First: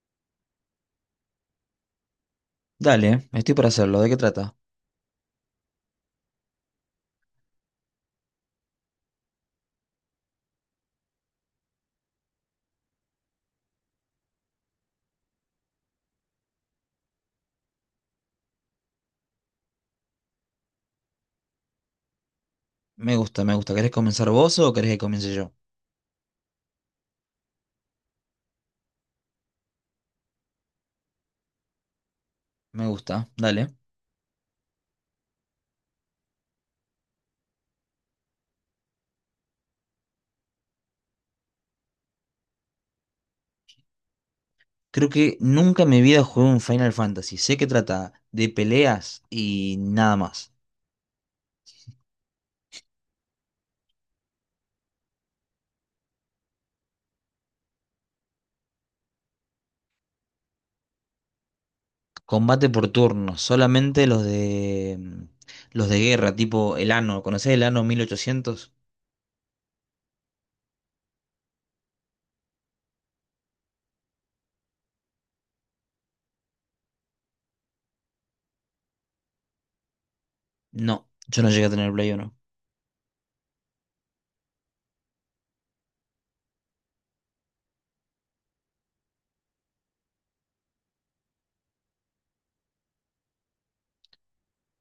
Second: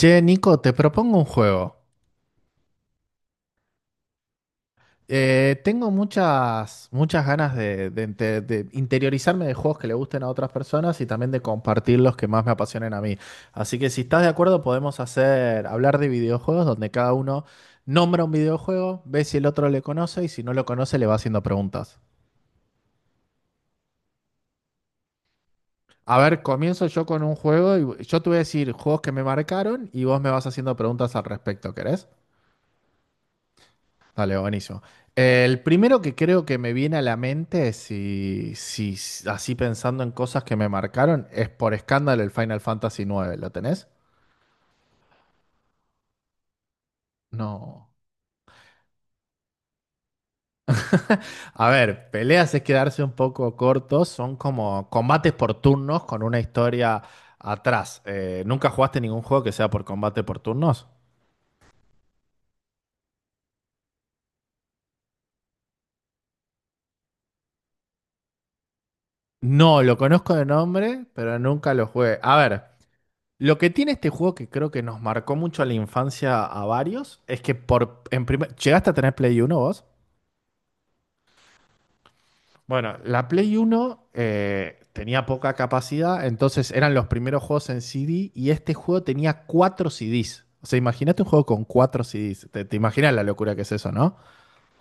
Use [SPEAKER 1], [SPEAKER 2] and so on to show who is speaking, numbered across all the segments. [SPEAKER 1] Che, Nico, te propongo un juego.
[SPEAKER 2] Dale, estoy para hacerlo. ¿De qué trata?
[SPEAKER 1] Tengo muchas, muchas ganas de interiorizarme de juegos que le gusten a otras personas y también de compartir los que más me apasionen a mí. Así que si estás de acuerdo, podemos hacer hablar de videojuegos donde cada uno nombra un videojuego, ve si el otro le conoce y si no lo conoce le va haciendo preguntas.
[SPEAKER 2] Me gusta, me gusta. ¿Querés comenzar vos o querés que comience yo?
[SPEAKER 1] A ver, comienzo yo con un juego y yo te voy a decir juegos que me marcaron y vos me vas haciendo preguntas al respecto, ¿querés?
[SPEAKER 2] Me gusta, dale.
[SPEAKER 1] Dale, buenísimo. El primero que creo que me viene a la mente, si, si así pensando en cosas que me marcaron, es por escándalo el Final Fantasy nueve. ¿Lo tenés?
[SPEAKER 2] Creo que nunca en mi vida jugué un Final Fantasy. Sé que
[SPEAKER 1] No.
[SPEAKER 2] trata de peleas y nada más.
[SPEAKER 1] A ver, peleas es quedarse un poco cortos, son como combates por turnos con una historia atrás. ¿Nunca jugaste ningún juego que sea por combate por turnos?
[SPEAKER 2] Combate por turnos, solamente los de los de guerra, tipo el Anno. ¿Conocés el ano 1800?
[SPEAKER 1] No, lo conozco de nombre, pero nunca lo jugué. A ver, lo que tiene este juego que creo que nos marcó mucho a la infancia a varios es que por en primer, ¿llegaste a tener Play 1 vos?
[SPEAKER 2] No, yo no llegué a tener Play 1.
[SPEAKER 1] Bueno, la Play 1 tenía poca capacidad, entonces eran los primeros juegos en CD y este juego tenía cuatro CDs. O sea, imagínate un juego con cuatro CDs. Te imaginas la locura que es eso, ¿no?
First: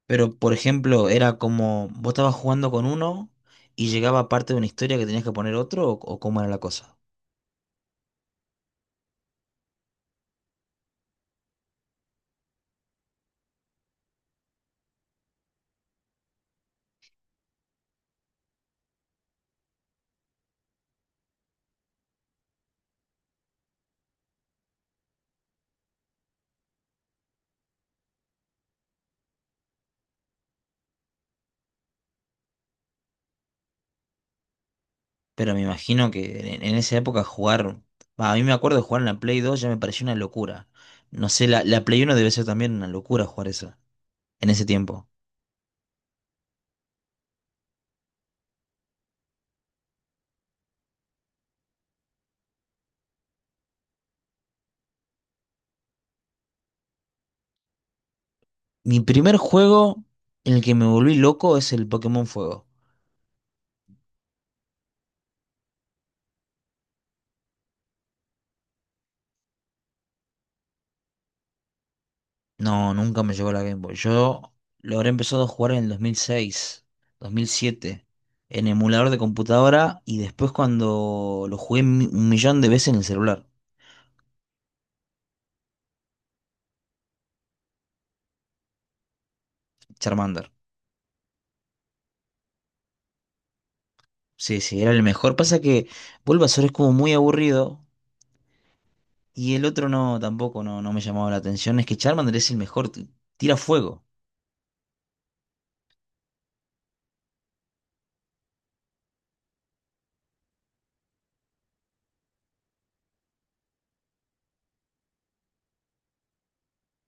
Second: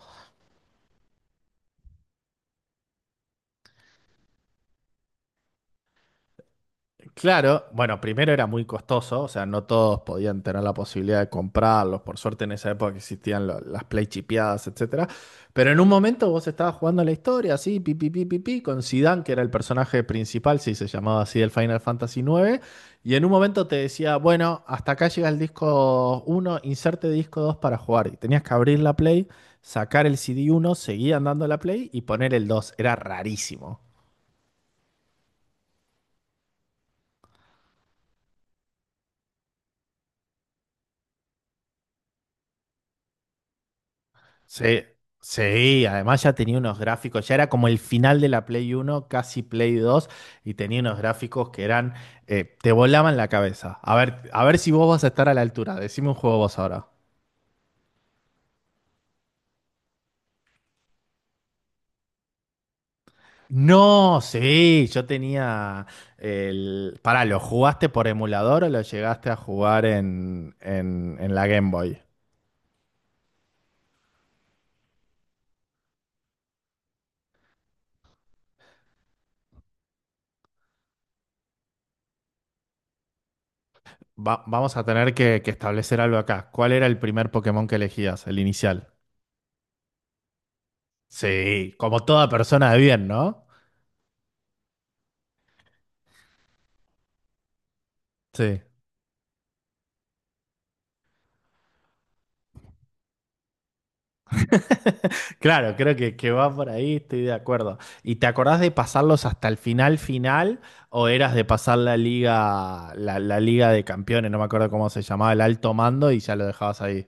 [SPEAKER 2] Pero, por ejemplo, era como vos estabas jugando con uno y llegaba parte de una historia que tenías que poner otro o cómo era la cosa.
[SPEAKER 1] Claro, bueno, primero era muy costoso, o sea, no todos podían tener la posibilidad de comprarlos. Por suerte en esa época existían las play chipeadas, etcétera. Pero en un momento vos estabas jugando la historia, así, pi, pi, pi, pi, pi, con Zidane, que era el personaje principal, sí, se llamaba así el Final Fantasy IX, y en un momento te decía, bueno, hasta acá llega el disco uno, inserte disco 2 para jugar. Y tenías que abrir la play, sacar el CD uno, seguir andando la play y poner el dos. Era rarísimo.
[SPEAKER 2] Pero me imagino que en esa época jugar. Bah, a mí me acuerdo de jugar en la Play 2 ya me pareció una locura. No sé, la Play 1 debe ser también una locura jugar esa en ese
[SPEAKER 1] Sí,
[SPEAKER 2] tiempo.
[SPEAKER 1] sí, además ya tenía unos gráficos, ya era como el final de la Play uno, casi Play 2, y tenía unos gráficos que eran, te volaban la cabeza. A ver si vos vas a estar a la altura, decime un juego vos ahora.
[SPEAKER 2] Mi primer juego en el que me volví loco es el Pokémon Fuego.
[SPEAKER 1] No, sí, yo tenía el... Pará, ¿lo jugaste por emulador o lo llegaste a jugar en, en la Game Boy?
[SPEAKER 2] No, nunca me llegó la Game Boy. Yo lo habré empezado a jugar en el 2006, 2007 en emulador de computadora y después cuando lo jugué un millón de veces en el celular.
[SPEAKER 1] Vamos a tener que establecer algo acá. ¿Cuál era el primer Pokémon que elegías, el inicial?
[SPEAKER 2] Charmander.
[SPEAKER 1] Sí, como toda persona de bien, ¿no?
[SPEAKER 2] Sí, sí, era el mejor. Pasa que Bulbasaur es como muy aburrido.
[SPEAKER 1] Sí.
[SPEAKER 2] Y el otro no, tampoco no me llamaba la atención. Es que Charmander es el mejor. Tira fuego.
[SPEAKER 1] Claro, creo que va por ahí, estoy de acuerdo. ¿Y te acordás de pasarlos hasta el final final o eras de pasar la liga, la liga de campeones, no me acuerdo cómo se llamaba, el alto mando y ya lo dejabas ahí?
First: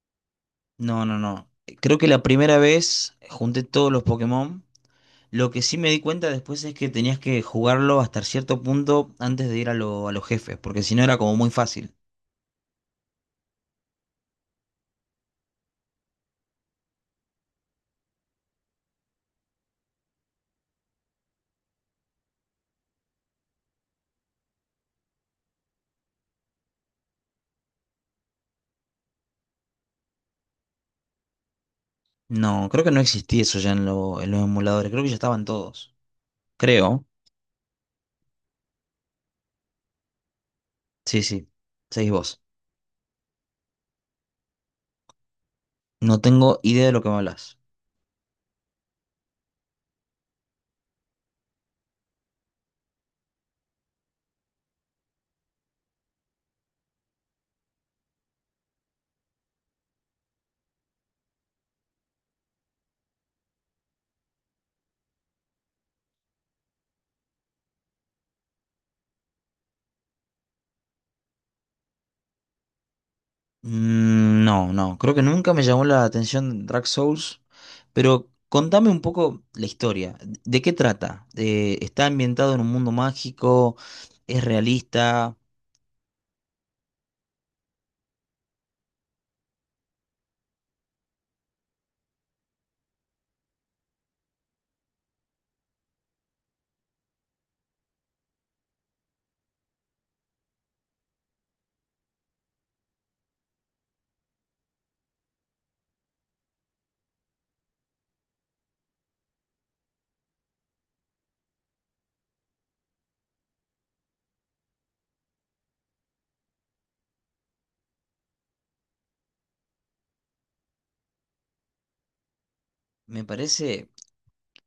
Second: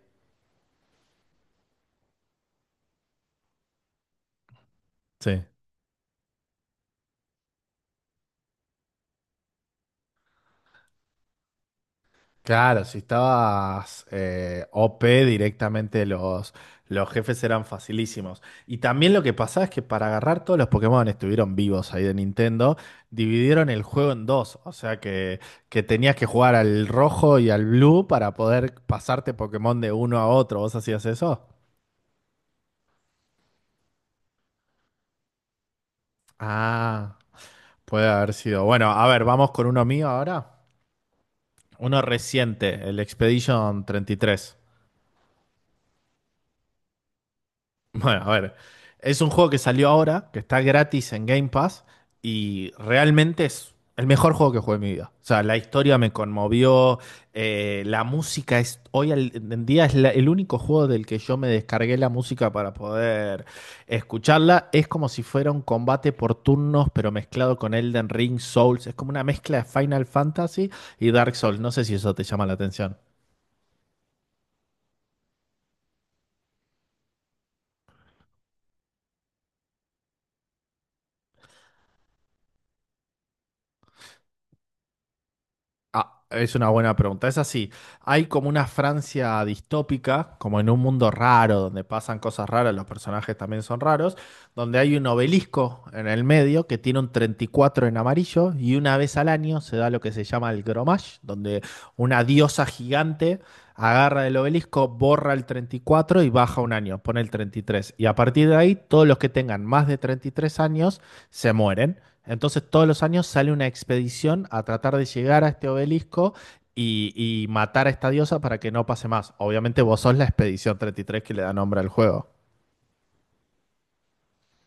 [SPEAKER 2] No, no, no. Creo que la primera vez junté todos los Pokémon.
[SPEAKER 1] Sí.
[SPEAKER 2] Lo que sí me di cuenta después es que tenías que jugarlo hasta cierto punto antes de ir a los jefes, porque si no era como muy fácil.
[SPEAKER 1] Claro, si estabas OP directamente los jefes eran facilísimos. Y también lo que pasaba es que para agarrar todos los Pokémon estuvieron vivos ahí de Nintendo, dividieron el juego en dos. O sea que tenías que jugar al rojo y al blue para poder pasarte Pokémon de uno a otro. ¿Vos hacías eso?
[SPEAKER 2] No, creo que no existía eso ya en los emuladores. Creo que ya estaban todos. Creo.
[SPEAKER 1] Ah, puede haber sido. Bueno, a ver, vamos con uno mío ahora.
[SPEAKER 2] Sí, sí.
[SPEAKER 1] Uno
[SPEAKER 2] Seguís vos.
[SPEAKER 1] reciente, el Expedition 33.
[SPEAKER 2] No tengo idea de lo que me hablas.
[SPEAKER 1] Bueno, a ver, es un juego que salió ahora, que está gratis en Game Pass y realmente es el mejor juego que jugué en mi vida. O sea, la historia me conmovió, la música es, hoy en día es el único juego del que yo me descargué la música para poder escucharla. Es como si fuera un combate por turnos, pero mezclado con Elden Ring, Souls. Es como una mezcla de Final Fantasy y Dark Souls. No sé si eso te llama la atención.
[SPEAKER 2] No, no, creo que nunca me llamó la atención Dark Souls, pero contame un poco la historia. ¿De qué trata? ¿Está ambientado en un mundo mágico? ¿Es realista?
[SPEAKER 1] Ah, es una buena pregunta. Es así. Hay como una Francia distópica, como en un mundo raro, donde pasan cosas raras, los personajes también son raros, donde hay un obelisco en el medio que tiene un 34 en amarillo y una vez al año se da lo que se llama el Gromash, donde una diosa gigante agarra el obelisco, borra el 34 y baja un año, pone el treinta y tres y a partir de ahí, todos los que tengan más de 33 años se mueren. Entonces todos los años sale una expedición a tratar de llegar a este obelisco y matar a esta diosa para que no pase más. Obviamente vos sos la expedición 33 que le da nombre al juego.
[SPEAKER 2] Me parece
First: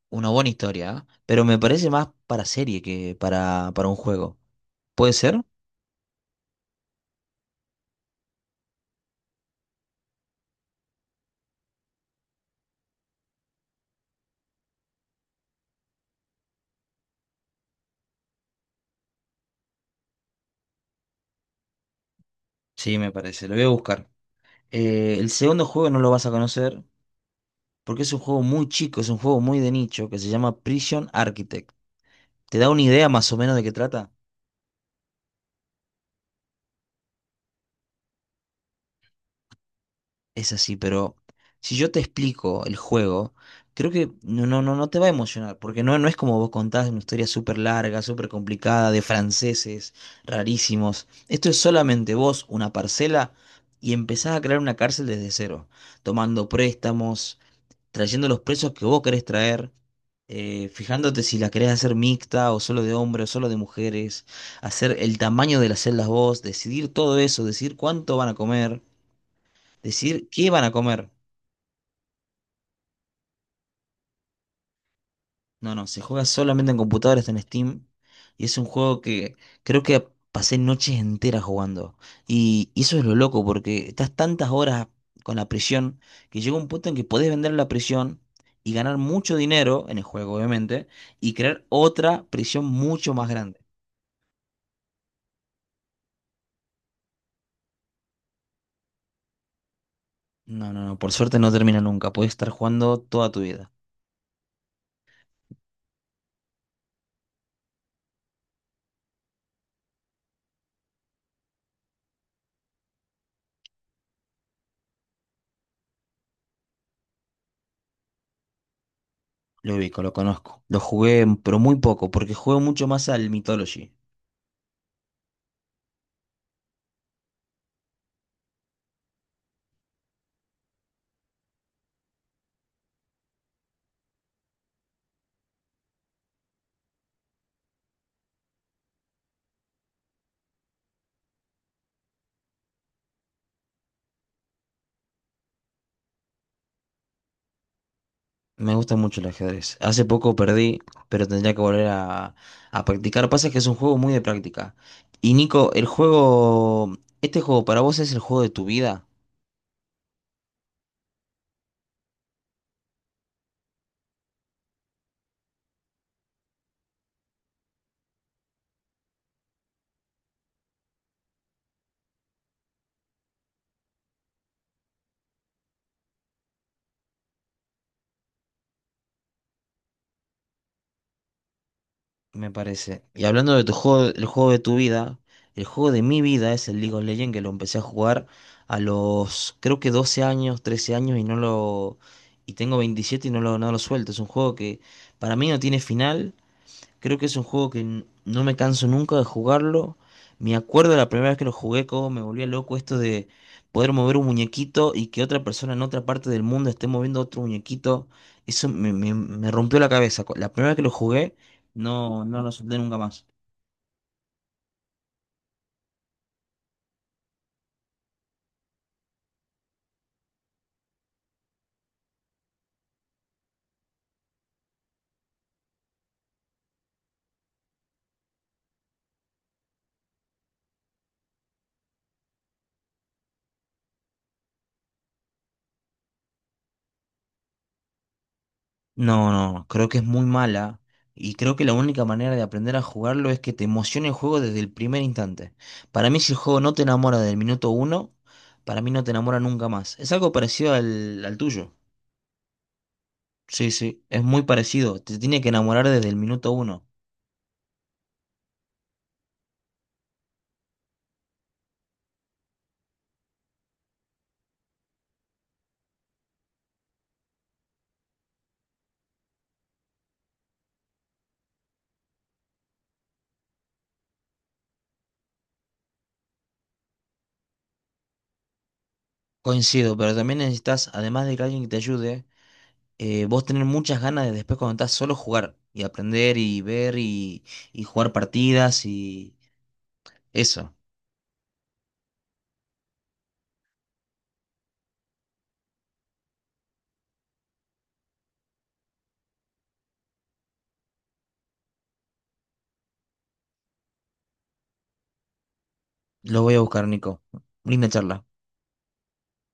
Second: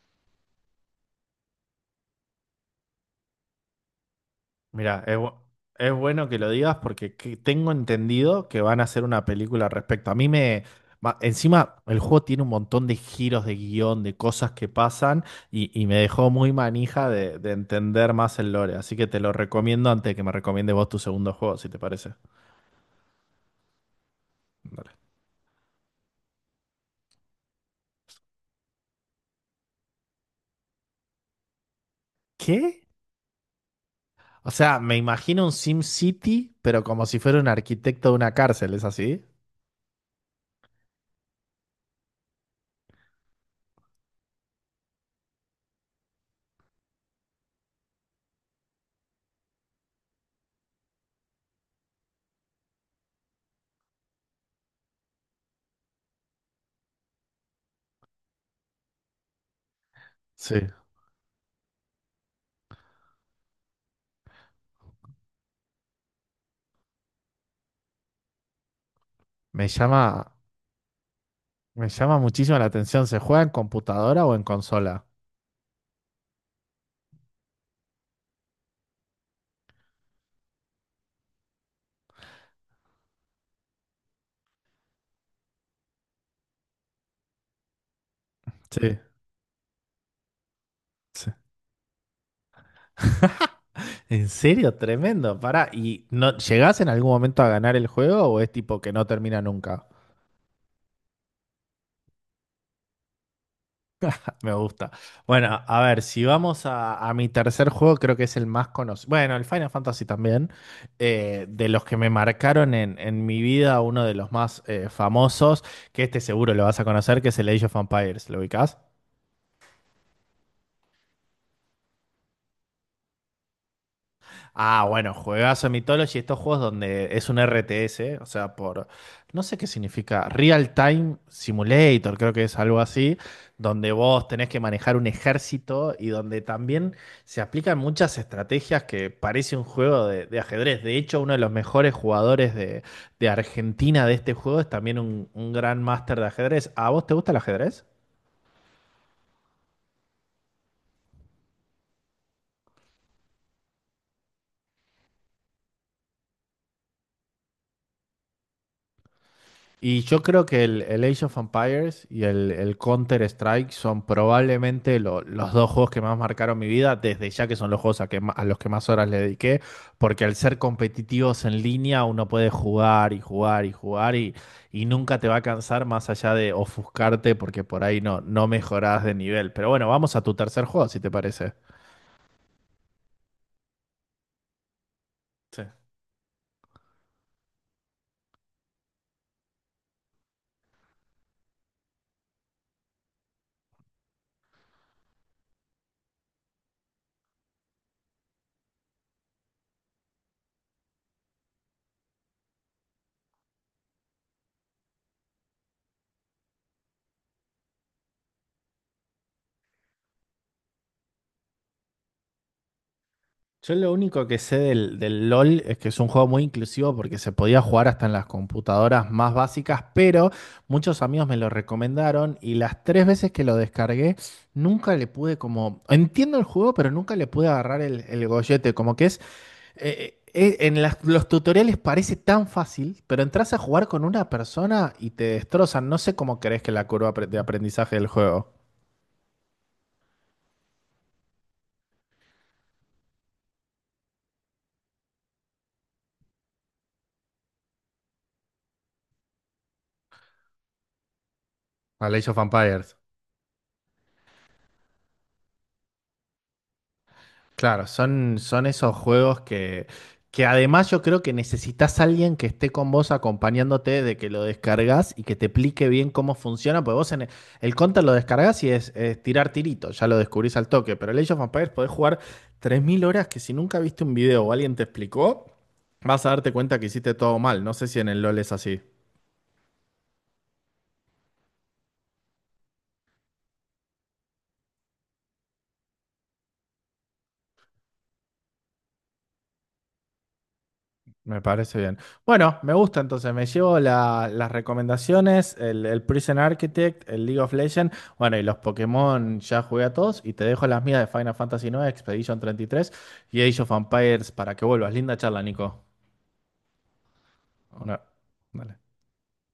[SPEAKER 2] una buena historia, ¿eh? Pero me parece más para serie que para un juego.
[SPEAKER 1] Mira,
[SPEAKER 2] ¿Puede ser?
[SPEAKER 1] es bueno que lo digas porque tengo entendido que van a hacer una película al respecto. A mí me... Encima, el juego tiene un montón de giros de guión, de cosas que pasan y me dejó muy manija de entender más el lore. Así que te lo recomiendo antes de que me recomiende vos tu segundo juego, si te parece.
[SPEAKER 2] Sí, me parece, lo voy a buscar.
[SPEAKER 1] Dale.
[SPEAKER 2] El segundo juego no lo vas a conocer porque es un juego muy chico, es un juego muy de nicho que se llama Prison Architect. ¿Te da
[SPEAKER 1] ¿Qué?
[SPEAKER 2] una idea más o menos de qué trata?
[SPEAKER 1] O sea, me imagino un SimCity, pero como si fuera un arquitecto de una cárcel, ¿es así?
[SPEAKER 2] Es así, pero si yo te explico el juego, creo que no, no te va a emocionar, porque no es como vos contás una historia súper larga, súper complicada, de franceses rarísimos. Esto es solamente vos, una parcela, y empezás a crear una cárcel desde cero, tomando préstamos, trayendo los presos que vos querés traer,
[SPEAKER 1] Sí.
[SPEAKER 2] fijándote si la querés hacer mixta o solo de hombres o solo de mujeres, hacer el tamaño de las celdas vos, decidir todo eso, decidir cuánto van a comer,
[SPEAKER 1] Me llama,
[SPEAKER 2] decidir qué van a comer.
[SPEAKER 1] me llama muchísimo la atención. ¿Se juega en computadora o en consola?
[SPEAKER 2] No, no, se juega solamente en computadoras, en Steam. Y es un juego que creo que pasé noches enteras jugando. Y eso es lo loco, porque estás tantas horas con la prisión que llega un punto en que podés vender la prisión y
[SPEAKER 1] Sí,
[SPEAKER 2] ganar mucho dinero en el juego, obviamente,
[SPEAKER 1] sí.
[SPEAKER 2] y crear otra prisión mucho más grande.
[SPEAKER 1] En serio, tremendo. Pará, ¿y no llegás en algún momento a ganar el juego o es tipo que no termina nunca?
[SPEAKER 2] No, no, no, por suerte no termina nunca. Podés estar jugando toda tu vida.
[SPEAKER 1] Me gusta. Bueno, a ver, si vamos a mi tercer juego, creo que es el más conocido. Bueno, el Final Fantasy también. De los que me marcaron en, mi vida, uno de los más famosos, que este seguro lo vas a conocer, que es el Age of Empires. ¿Lo ubicás?
[SPEAKER 2] Lo ubico, lo conozco. Lo jugué, pero muy poco, porque juego mucho más al Mythology.
[SPEAKER 1] Ah, bueno, juegazo Mythology, estos juegos donde es un RTS, o sea, por, no sé qué significa, Real Time Simulator, creo que es algo así, donde vos tenés que manejar un ejército y donde también se aplican muchas estrategias que parece un juego de ajedrez. De hecho, uno de los mejores jugadores de Argentina de este juego es también un gran máster de ajedrez. ¿A vos te gusta el ajedrez?
[SPEAKER 2] Me gusta mucho el ajedrez. Hace poco perdí, pero tendría que volver a practicar. Pasa que es un juego muy de práctica. Y Nico, el juego, este juego para vos es el juego de tu vida,
[SPEAKER 1] Y yo creo que el Age of Empires y el Counter-Strike son probablemente los dos juegos que más marcaron mi vida, desde ya que son los juegos a los que más horas le dediqué, porque al ser competitivos en línea uno puede jugar y jugar y jugar y nunca te va a cansar más allá de ofuscarte porque por ahí no, no mejorás de nivel. Pero bueno, vamos a tu tercer juego, si te parece.
[SPEAKER 2] me parece. Y hablando de tu juego, el juego de tu vida, el juego de mi vida es el League of Legends que lo empecé a jugar a los, creo que 12 años, 13 años y no lo, y tengo 27 y no lo suelto. Es un juego que para mí no tiene final. Creo que es un juego que no me canso nunca de jugarlo. Me acuerdo de la primera vez que lo jugué, cómo me volvía loco esto de poder mover un muñequito y que otra persona en otra parte del mundo esté moviendo otro muñequito. Eso me rompió la cabeza. La primera vez que lo jugué, no, no lo solté nunca más.
[SPEAKER 1] Yo lo único que sé del LOL es que es un juego muy inclusivo porque se podía jugar hasta en las computadoras más básicas, pero muchos amigos me lo recomendaron y las tres veces que lo descargué nunca le pude como... Entiendo el juego, pero nunca le pude agarrar el gollete, como que es... los tutoriales parece tan fácil, pero entras a jugar con una persona y te destrozan. No sé cómo crees que la curva de aprendizaje del juego.
[SPEAKER 2] No, no, no, creo que es muy mala. Y creo que la única manera de aprender a jugarlo es que te emocione el juego desde el primer instante. Para mí, si el juego no te enamora del minuto uno, para mí no te enamora nunca más. Es algo parecido al tuyo.
[SPEAKER 1] A Age of Empires.
[SPEAKER 2] Sí, sí, es muy parecido. Te tiene que enamorar desde el minuto uno.
[SPEAKER 1] Claro, son esos juegos que además yo creo que necesitas alguien que esté con vos acompañándote de que lo descargas y que te explique bien cómo funciona, porque vos en el Counter lo descargas y es tirar tirito, ya lo descubrís al toque, pero el Age of Empires podés jugar 3.000 horas que si nunca viste un video o alguien te explicó, vas a darte cuenta que hiciste todo mal. No sé si en el LoL es así.
[SPEAKER 2] Coincido, pero también necesitas, además de que alguien que te ayude, vos tener muchas ganas de después cuando estás solo jugar y aprender y ver y jugar partidas y eso.
[SPEAKER 1] Me parece bien. Bueno, me gusta entonces. Me llevo las recomendaciones, el Prison Architect, el League of Legends. Bueno, y los Pokémon ya jugué a todos. Y te dejo las mías de Final Fantasy nueve Expedition 33 y tres y Age of Empires para que vuelvas. Linda charla, Nico.
[SPEAKER 2] Lo voy a buscar, Nico. Linda
[SPEAKER 1] Una-
[SPEAKER 2] charla.
[SPEAKER 1] dale.